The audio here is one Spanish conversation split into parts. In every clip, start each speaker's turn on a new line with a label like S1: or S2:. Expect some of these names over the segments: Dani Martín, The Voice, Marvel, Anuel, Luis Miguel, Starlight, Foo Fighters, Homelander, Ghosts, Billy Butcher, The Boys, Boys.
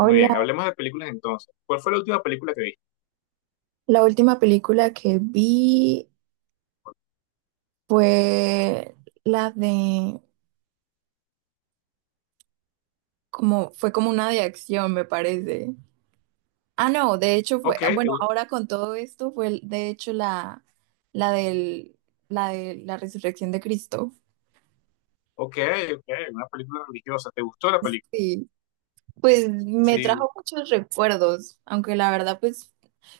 S1: Muy bien, hablemos de películas entonces. ¿Cuál fue la última película que viste?
S2: la última película que vi fue la de como fue como una de acción, me parece. Ah, no, de hecho fue,
S1: Ok, te
S2: bueno,
S1: gustó.
S2: ahora con todo esto fue el- de hecho la del la de la resurrección de Cristo.
S1: Ok, ok, una película religiosa. ¿Te gustó la película?
S2: Sí, pues me
S1: Sí.
S2: trajo muchos recuerdos, aunque la verdad pues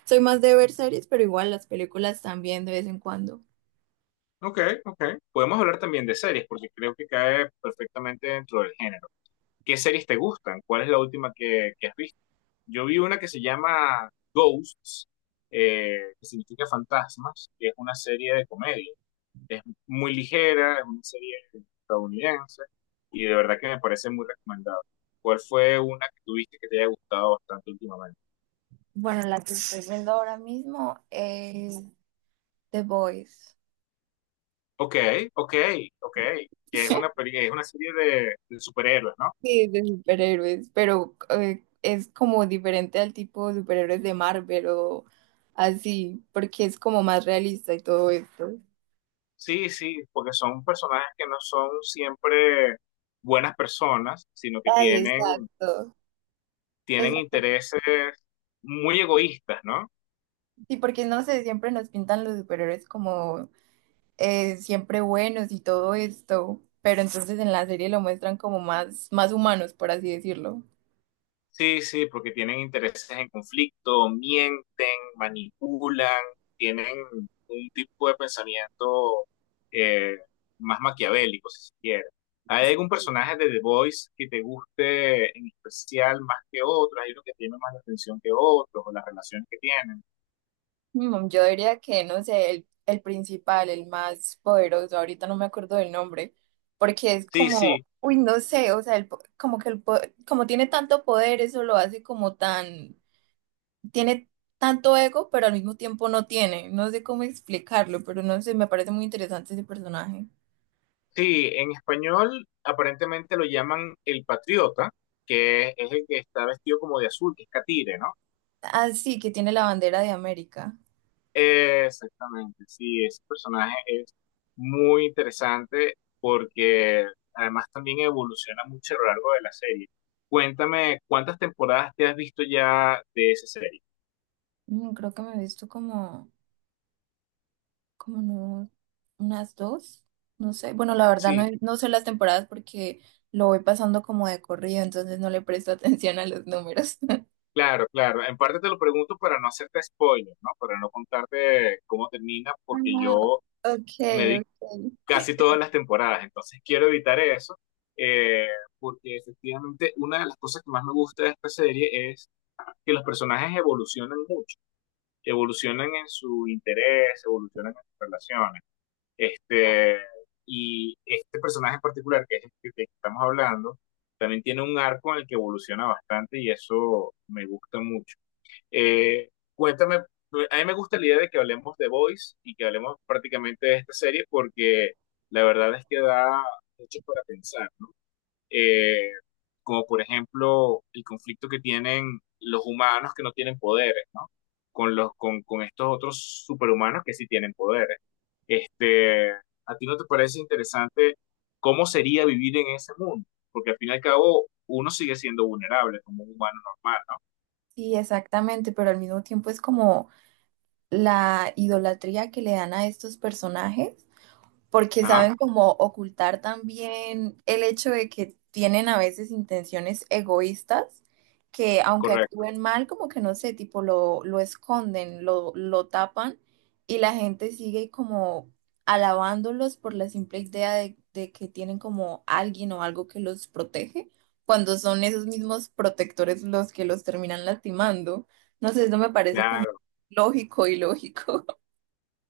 S2: soy más de ver series, pero igual las películas también de vez en cuando.
S1: Ok, ok. Podemos hablar también de series, porque creo que cae perfectamente dentro del género. ¿Qué series te gustan? ¿Cuál es la última que has visto? Yo vi una que se llama Ghosts, que significa fantasmas, que es una serie de comedia. Es muy ligera, es una serie estadounidense y de verdad que me parece muy recomendable. ¿Cuál fue una que tuviste que te haya gustado bastante últimamente?
S2: Bueno, la que estoy viendo ahora mismo es The Boys.
S1: Ok, ok, ok. Que es es una serie de superhéroes, ¿no?
S2: Sí, de superhéroes, pero es como diferente al tipo de superhéroes de Marvel o así, porque es como más realista y todo esto.
S1: Sí, sí, porque son personajes que no son siempre buenas personas, sino que
S2: Ay,
S1: tienen,
S2: exacto,
S1: tienen
S2: exacto.
S1: intereses muy egoístas, ¿no?
S2: Sí, porque no sé, siempre nos pintan los superhéroes como siempre buenos y todo esto, pero entonces en la serie lo muestran como más, más humanos, por así decirlo.
S1: Sí, sí, porque tienen intereses en conflicto, mienten, manipulan, tienen un tipo de pensamiento eh, más maquiavélico, si se quiere. ¿Hay algún personaje de The Voice que te guste en especial más que otro? ¿Hay uno que tiene más la atención que otros o las relaciones que tienen?
S2: Yo diría que, no sé, el principal, el más poderoso, ahorita no me acuerdo del nombre, porque es
S1: Sí,
S2: como,
S1: sí,
S2: uy, no sé, o sea, el po- como que el, po- como tiene tanto poder, eso lo hace como tan, tiene tanto ego, pero al mismo tiempo no tiene, no sé cómo explicarlo, pero no sé, me parece muy interesante ese personaje.
S1: sí. En español aparentemente lo llaman el patriota, que es el que está vestido como de azul, que es catire, ¿no?
S2: Ah, sí, que tiene la bandera de América.
S1: Exactamente, sí, ese personaje es muy interesante porque además también evoluciona mucho a lo largo de la serie. Cuéntame, ¿cuántas temporadas te has visto ya de esa serie?
S2: Creo que me he visto como... como no, unas dos, no sé. Bueno, la verdad no,
S1: Sí,
S2: he- no sé las temporadas porque lo voy pasando como de corrido, entonces no le presto atención a los números.
S1: claro, claro. En parte te lo pregunto para no hacerte spoiler, ¿no? Para no contarte cómo termina, porque
S2: Ah,
S1: yo me
S2: okay,
S1: vi
S2: okay.
S1: casi todas las temporadas, entonces quiero evitar eso, eh, porque efectivamente una de las cosas que más me gusta de esta serie es que los personajes evolucionan mucho. Evolucionan en su interés, evolucionan en sus relaciones. Este, y este personaje en particular, que es el que estamos hablando, también tiene un arco en el que evoluciona bastante y eso me gusta mucho. Eh, cuéntame, a mí me gusta la idea de que hablemos de Boys y que hablemos prácticamente de esta serie porque la verdad es que da mucho para pensar, eh, como por ejemplo el conflicto que tienen los humanos que no tienen poderes, ¿no? Con estos otros superhumanos que sí tienen poderes. Este, ¿a ti no te parece interesante cómo sería vivir en ese mundo? Porque al fin y al cabo uno sigue siendo vulnerable como un humano normal, ¿no?
S2: Sí, exactamente, pero al mismo tiempo es como la idolatría que le dan a estos personajes porque
S1: Ajá,
S2: saben como ocultar también el hecho de que tienen a veces intenciones egoístas, que aunque
S1: correcto.
S2: actúen mal, como que no sé, tipo lo esconden, lo tapan y la gente sigue como alabándolos por la simple idea de que tienen como alguien o algo que los protege, cuando son esos mismos protectores los que los terminan lastimando. No sé, eso me parece como
S1: Claro.
S2: lógico y lógico.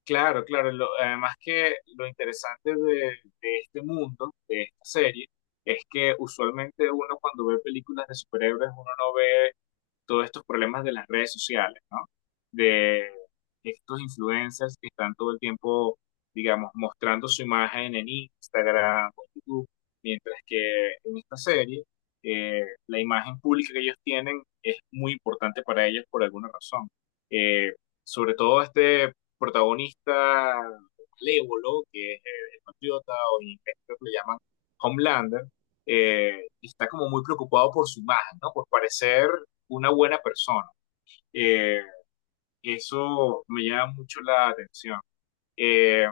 S1: Claro, claro. Además que lo interesante de, este mundo, de esta serie, es que usualmente uno cuando ve películas de superhéroes, uno no ve todos estos problemas de las redes sociales, ¿no? De estos influencers que están todo el tiempo, digamos, mostrando su imagen en Instagram o YouTube, mientras que en esta serie, la imagen pública que ellos tienen es muy importante para ellos por alguna razón. Eh, sobre todo este protagonista malévolo, que es, el patriota o en inglés creo que lo llaman Homelander, está como muy preocupado por su imagen, ¿no? Por parecer una buena persona. Eh, eso me llama mucho la atención. Eh,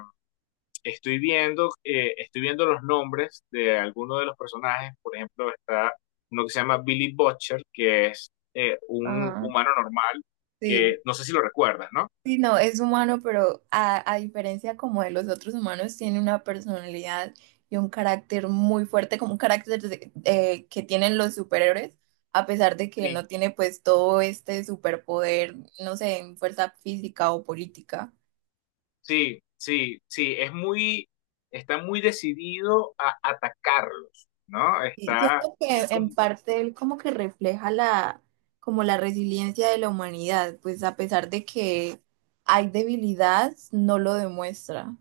S1: estoy viendo los nombres de algunos de los personajes. Por ejemplo, está uno que se llama Billy Butcher, que es, un
S2: Ah,
S1: humano normal,
S2: sí.
S1: que no sé si lo recuerdas, ¿no?
S2: Sí, no, es humano, pero a diferencia como de los otros humanos, tiene una personalidad y un carácter muy fuerte, como un carácter de- que tienen los superhéroes, a pesar de que
S1: Sí,
S2: no tiene pues todo este superpoder, no sé, en fuerza física o política.
S1: sí, sí, sí. Está muy decidido a atacarlos, ¿no?
S2: Y
S1: Está,
S2: siento
S1: es
S2: que en
S1: como.
S2: parte él como que refleja la, como la resiliencia de la humanidad, pues a pesar de que hay debilidad, no lo demuestra.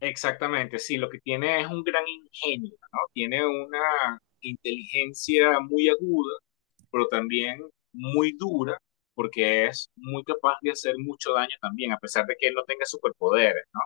S1: Exactamente, sí, lo que tiene es un gran ingenio, ¿no? Tiene una inteligencia muy aguda, pero también muy dura, porque es muy capaz de hacer mucho daño también, a pesar de que él no tenga superpoderes, ¿no?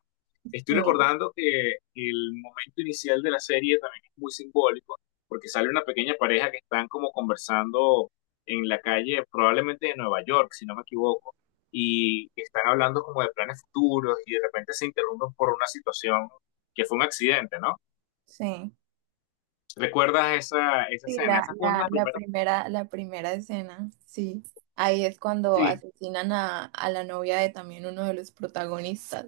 S1: Estoy
S2: Sí,
S1: recordando que el momento inicial de la serie también es muy simbólico, porque sale una pequeña pareja que están como conversando en la calle, probablemente de Nueva York, si no me equivoco, y están hablando como de planes futuros y de repente se interrumpen por una situación que fue un accidente, ¿no?
S2: sí.
S1: ¿Recuerdas esa
S2: Sí,
S1: escena?
S2: la,
S1: Esa fue una
S2: la,
S1: de las
S2: la
S1: primeras.
S2: primera, la primera escena, sí. Ahí es cuando
S1: Sí,
S2: asesinan a la novia de también uno de los protagonistas.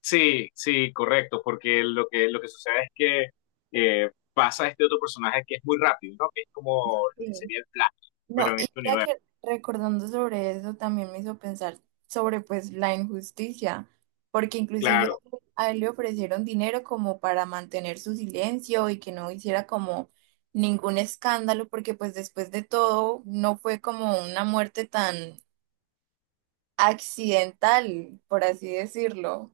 S1: sí, sí, correcto, porque lo que, sucede es que, pasa este otro personaje que es muy rápido, ¿no? Que es como lo que
S2: Sí.
S1: sería el Flash,
S2: No,
S1: pero en
S2: y
S1: este
S2: ya
S1: universo.
S2: que recordando sobre eso también me hizo pensar sobre pues la injusticia, porque inclusive
S1: Claro,
S2: a él le ofrecieron dinero como para mantener su silencio y que no hiciera como ningún escándalo, porque pues después de todo no fue como una muerte tan accidental, por así decirlo.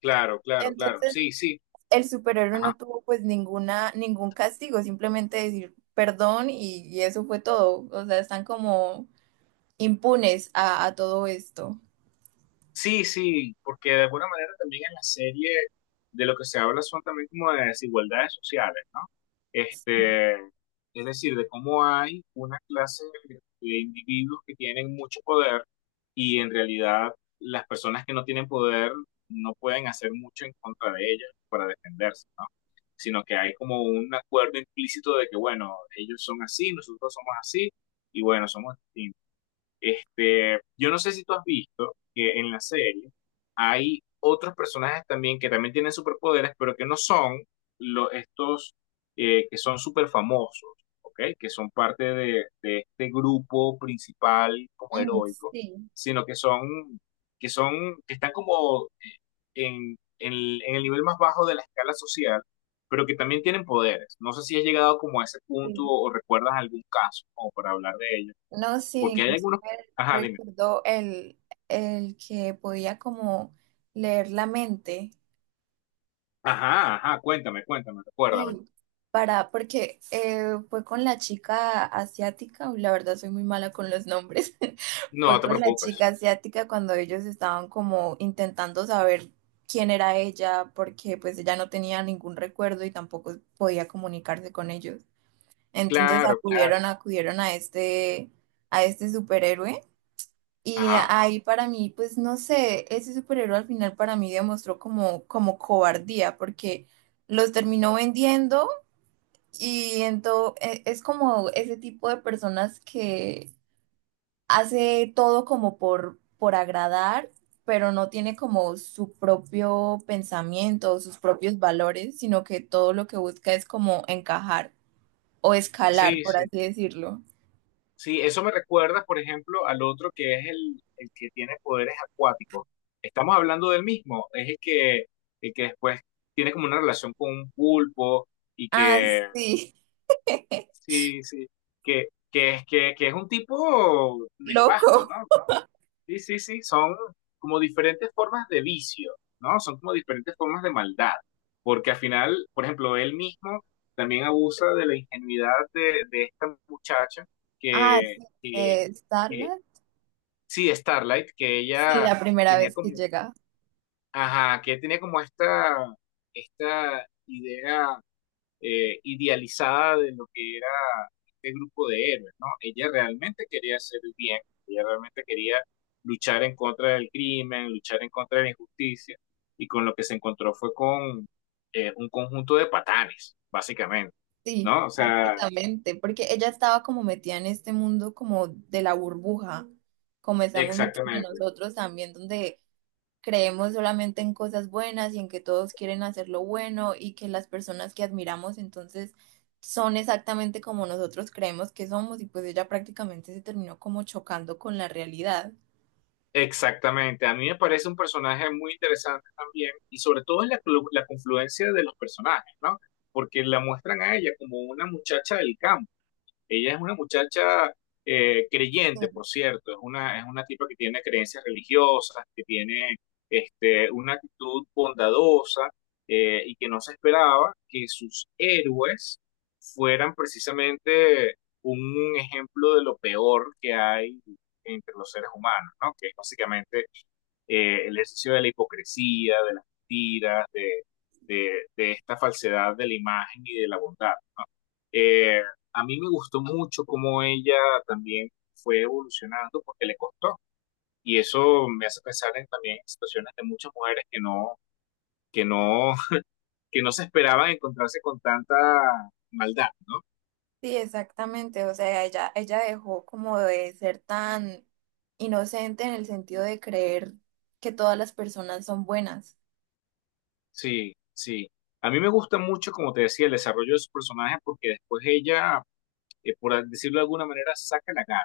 S1: claro, claro, claro.
S2: Entonces,
S1: Sí, sí.
S2: el superhéroe
S1: Ajá.
S2: no tuvo pues ninguna, ningún castigo, simplemente decir perdón y eso fue todo. O sea, están como impunes a todo esto.
S1: Sí, sí, porque de alguna manera también en la serie de lo que se habla son también como de desigualdades sociales, ¿no?
S2: Sí.
S1: Este, es decir, de cómo hay una clase de individuos que tienen mucho poder y en realidad las personas que no tienen poder no pueden hacer mucho en contra de ellas para defenderse, ¿no? Sino que hay como un acuerdo implícito de que, bueno, ellos son así, nosotros somos así, y bueno, somos distintos. Este, yo no sé si tú has visto que en la serie hay otros personajes también que también tienen superpoderes, pero que no son estos, que son súper famosos, ¿ok? Que son parte de, este grupo principal como
S2: Mm,
S1: heroico,
S2: sí,
S1: sino que que están como, en el nivel más bajo de la escala social, pero que también tienen poderes. No sé si has llegado como a ese punto
S2: sí.
S1: o recuerdas algún caso como para hablar de ello.
S2: No, sí,
S1: Porque hay
S2: inclusive
S1: algunos. Ajá, dime.
S2: recuerdo el que podía como leer la mente.
S1: Ajá, ajá, cuéntame, cuéntame,
S2: Sí,
S1: recuérdame.
S2: para, porque fue con la chica asiática, uy, la verdad soy muy mala con los nombres,
S1: No
S2: fue
S1: te
S2: con la
S1: preocupes.
S2: chica asiática cuando ellos estaban como intentando saber quién era ella, porque pues ella no tenía ningún recuerdo y tampoco podía comunicarse con ellos. Entonces
S1: Claro, claro.
S2: acudieron a este superhéroe. Y
S1: Ajá.
S2: ahí para mí, pues no sé, ese superhéroe al final para mí demostró como, como cobardía, porque los terminó vendiendo y entonces es como ese tipo de personas que hace todo como por agradar, pero no tiene como su propio pensamiento, sus propios valores, sino que todo lo que busca es como encajar o escalar,
S1: Sí,
S2: por
S1: sí.
S2: así decirlo.
S1: Sí, eso me recuerda, por ejemplo, al otro que es el que tiene poderes acuáticos. Estamos hablando del mismo. Es el que después tiene como una relación con un pulpo y
S2: Ah, sí,
S1: sí, sí, que, es un tipo nefasto,
S2: loco.
S1: ¿no? Sí, sí, sí, son como diferentes formas de vicio, ¿no? Son como diferentes formas de maldad, porque al final, por ejemplo, él mismo también abusa de la ingenuidad de esta muchacha
S2: Ah, sí,
S1: que,
S2: de
S1: que-
S2: Starlight.
S1: sí, Starlight, que
S2: Sí,
S1: ella
S2: la primera
S1: tenía
S2: vez que
S1: como,
S2: llega.
S1: ajá, que tenía como esta idea, idealizada de lo que era este grupo de héroes, ¿no? Ella realmente quería hacer el bien, ella realmente quería luchar en contra del crimen, luchar en contra de la injusticia, y con lo que se encontró fue con, un conjunto de patanes, básicamente,
S2: Sí.
S1: ¿no? O sea,
S2: Exactamente, porque ella estaba como metida en este mundo como de la burbuja, como estamos muchos de
S1: exactamente,
S2: nosotros también, donde creemos solamente en cosas buenas y en que todos quieren hacer lo bueno y que las personas que admiramos entonces son exactamente como nosotros creemos que somos y pues ella prácticamente se terminó como chocando con la realidad.
S1: exactamente. A mí me parece un personaje muy interesante también, y sobre todo es la confluencia de los personajes, ¿no? Porque la muestran a ella como una muchacha del campo. Ella es una muchacha, creyente,
S2: Sí,
S1: por cierto, es una tipa que tiene creencias religiosas, que tiene una actitud bondadosa, y que no se esperaba que sus héroes fueran precisamente un ejemplo de lo peor que hay entre los seres humanos, ¿no? Que es básicamente, el ejercicio de la hipocresía, de las mentiras, de, de esta falsedad de la imagen y de la bondad. Eh, a mí me gustó mucho cómo ella también fue evolucionando porque le costó. Y eso me hace pensar en, también en situaciones de muchas mujeres que no, que no, que no se esperaban encontrarse con tanta maldad, ¿no?
S2: sí, exactamente, o sea, ella dejó como de ser tan inocente en el sentido de creer que todas las personas son buenas.
S1: Sí, sí. A mí me gusta mucho, como te decía, el desarrollo de su personaje porque después ella, por decirlo de alguna manera, saca la cara.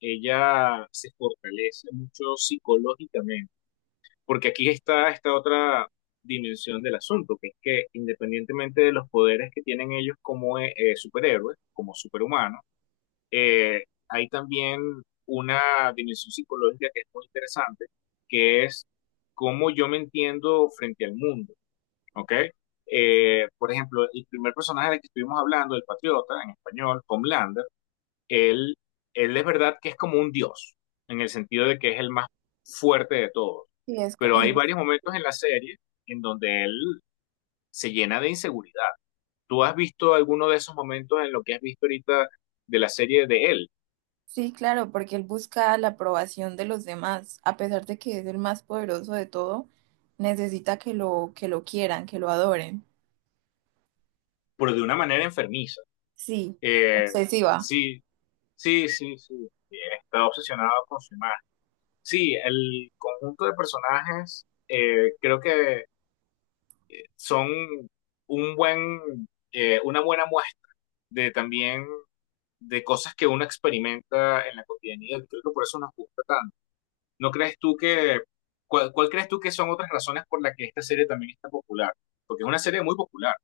S1: Ella se fortalece mucho psicológicamente. Porque aquí está esta otra dimensión del asunto, que es que independientemente de los poderes que tienen ellos como, superhéroes, como superhumanos, eh, hay también una dimensión psicológica que es muy interesante, que es cómo yo me entiendo frente al mundo, ¿ok? Por ejemplo, el primer personaje del que estuvimos hablando, el patriota, en español, Homelander, él, él es verdad que es como un dios, en el sentido de que es el más fuerte de todos,
S2: Sí, es co-
S1: pero hay
S2: en-
S1: varios momentos en la serie en donde él se llena de inseguridad. ¿Tú has visto alguno de esos momentos en lo que has visto ahorita de la serie de él?
S2: sí, claro, porque él busca la aprobación de los demás, a pesar de que es el más poderoso de todo, necesita que lo quieran, que lo adoren.
S1: Pero de una manera enfermiza.
S2: Sí,
S1: Eh,
S2: obsesiva.
S1: sí, sí, sí, sí. Está obsesionado con su imagen. Sí, el conjunto de personajes, creo que son un buen, una buena muestra de también de cosas que uno experimenta en la cotidianidad. Creo que por eso nos gusta tanto. ¿No crees tú cuál crees tú que son otras razones por las que esta serie también está popular? Porque es una serie muy popular.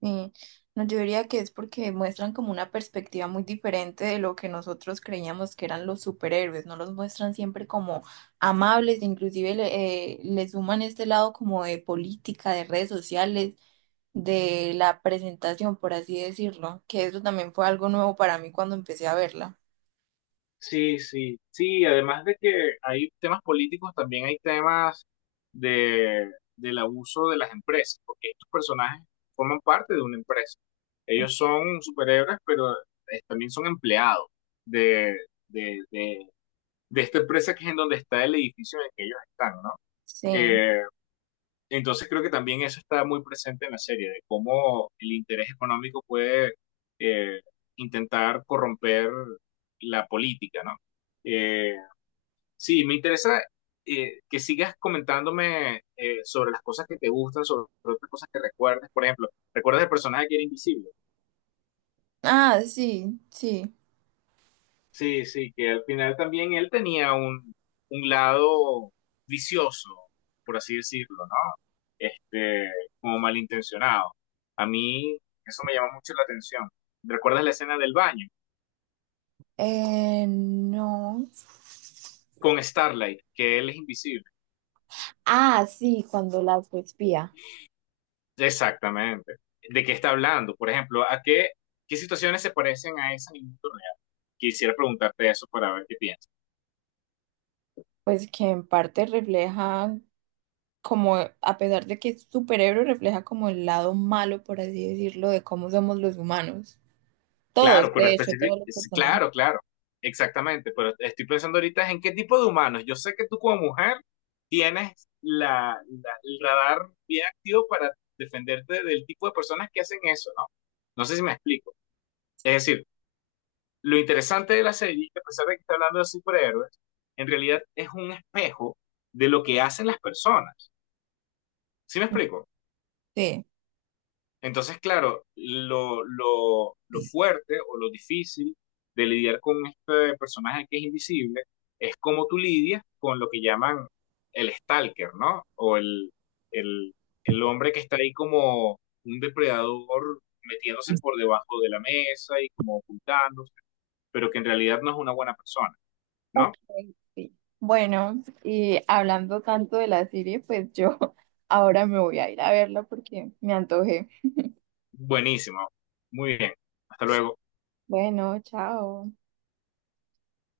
S2: Sí. No, yo diría que es porque muestran como una perspectiva muy diferente de lo que nosotros creíamos que eran los superhéroes, no los muestran siempre como amables, inclusive le, le suman este lado como de política, de redes sociales de la presentación, por así decirlo, que eso también fue algo nuevo para mí cuando empecé a verla.
S1: Sí, sí, sí, además de que hay temas políticos, también hay temas de, del abuso de las empresas, porque estos personajes forman parte de una empresa. Ellos son superhéroes, pero, también son empleados de, de, de, de esta empresa que es en donde está el edificio en el que ellos están, ¿no?
S2: Sí.
S1: Eh, Entonces creo que también eso está muy presente en la serie, de cómo el interés económico puede, eh, intentar corromper la política, ¿no? Eh, sí, me interesa, que sigas comentándome, sobre las cosas que te gustan, sobre otras cosas que recuerdes. Por ejemplo, ¿recuerdas el personaje que era invisible?
S2: Ah, sí, sí.
S1: Sí, sí, que al final también él tenía un lado vicioso, por así decirlo, ¿no? Este, como malintencionado. A mí eso me llama mucho la atención. ¿Recuerdas la escena del baño
S2: No.
S1: con Starlight, que él es invisible?
S2: Ah, sí, cuando la espía.
S1: Exactamente. ¿De qué está hablando? Por ejemplo, qué situaciones se parecen a esa en el mundo real? Quisiera preguntarte eso para ver qué piensas.
S2: Pues que en parte refleja como, a pesar de que es superhéroe, refleja como el lado malo, por así decirlo, de cómo somos los humanos. Todos,
S1: Claro, pero
S2: de hecho,
S1: específico,
S2: todos los personajes.
S1: claro, claro, exactamente, pero estoy pensando ahorita es en qué tipo de humanos. Yo sé que tú como mujer tienes la, el radar bien activo para defenderte del tipo de personas que hacen eso, ¿no? No sé si me explico. Es decir, lo interesante de la serie, que a pesar de que está hablando de superhéroes, en realidad es un espejo de lo que hacen las personas. ¿Sí me explico?
S2: Sí.
S1: Entonces, claro, lo fuerte o lo difícil de lidiar con este personaje que es invisible es cómo tú lidias con lo que llaman el stalker, ¿no? O el, el hombre que está ahí como un depredador metiéndose por debajo de la mesa y como ocultándose, pero que en realidad no es una buena persona,
S2: Ok,
S1: ¿no?
S2: sí. Bueno, y hablando tanto de la serie, pues yo ahora me voy a ir a verla porque me antojé.
S1: Buenísimo. Muy bien. Hasta luego.
S2: Bueno, chao.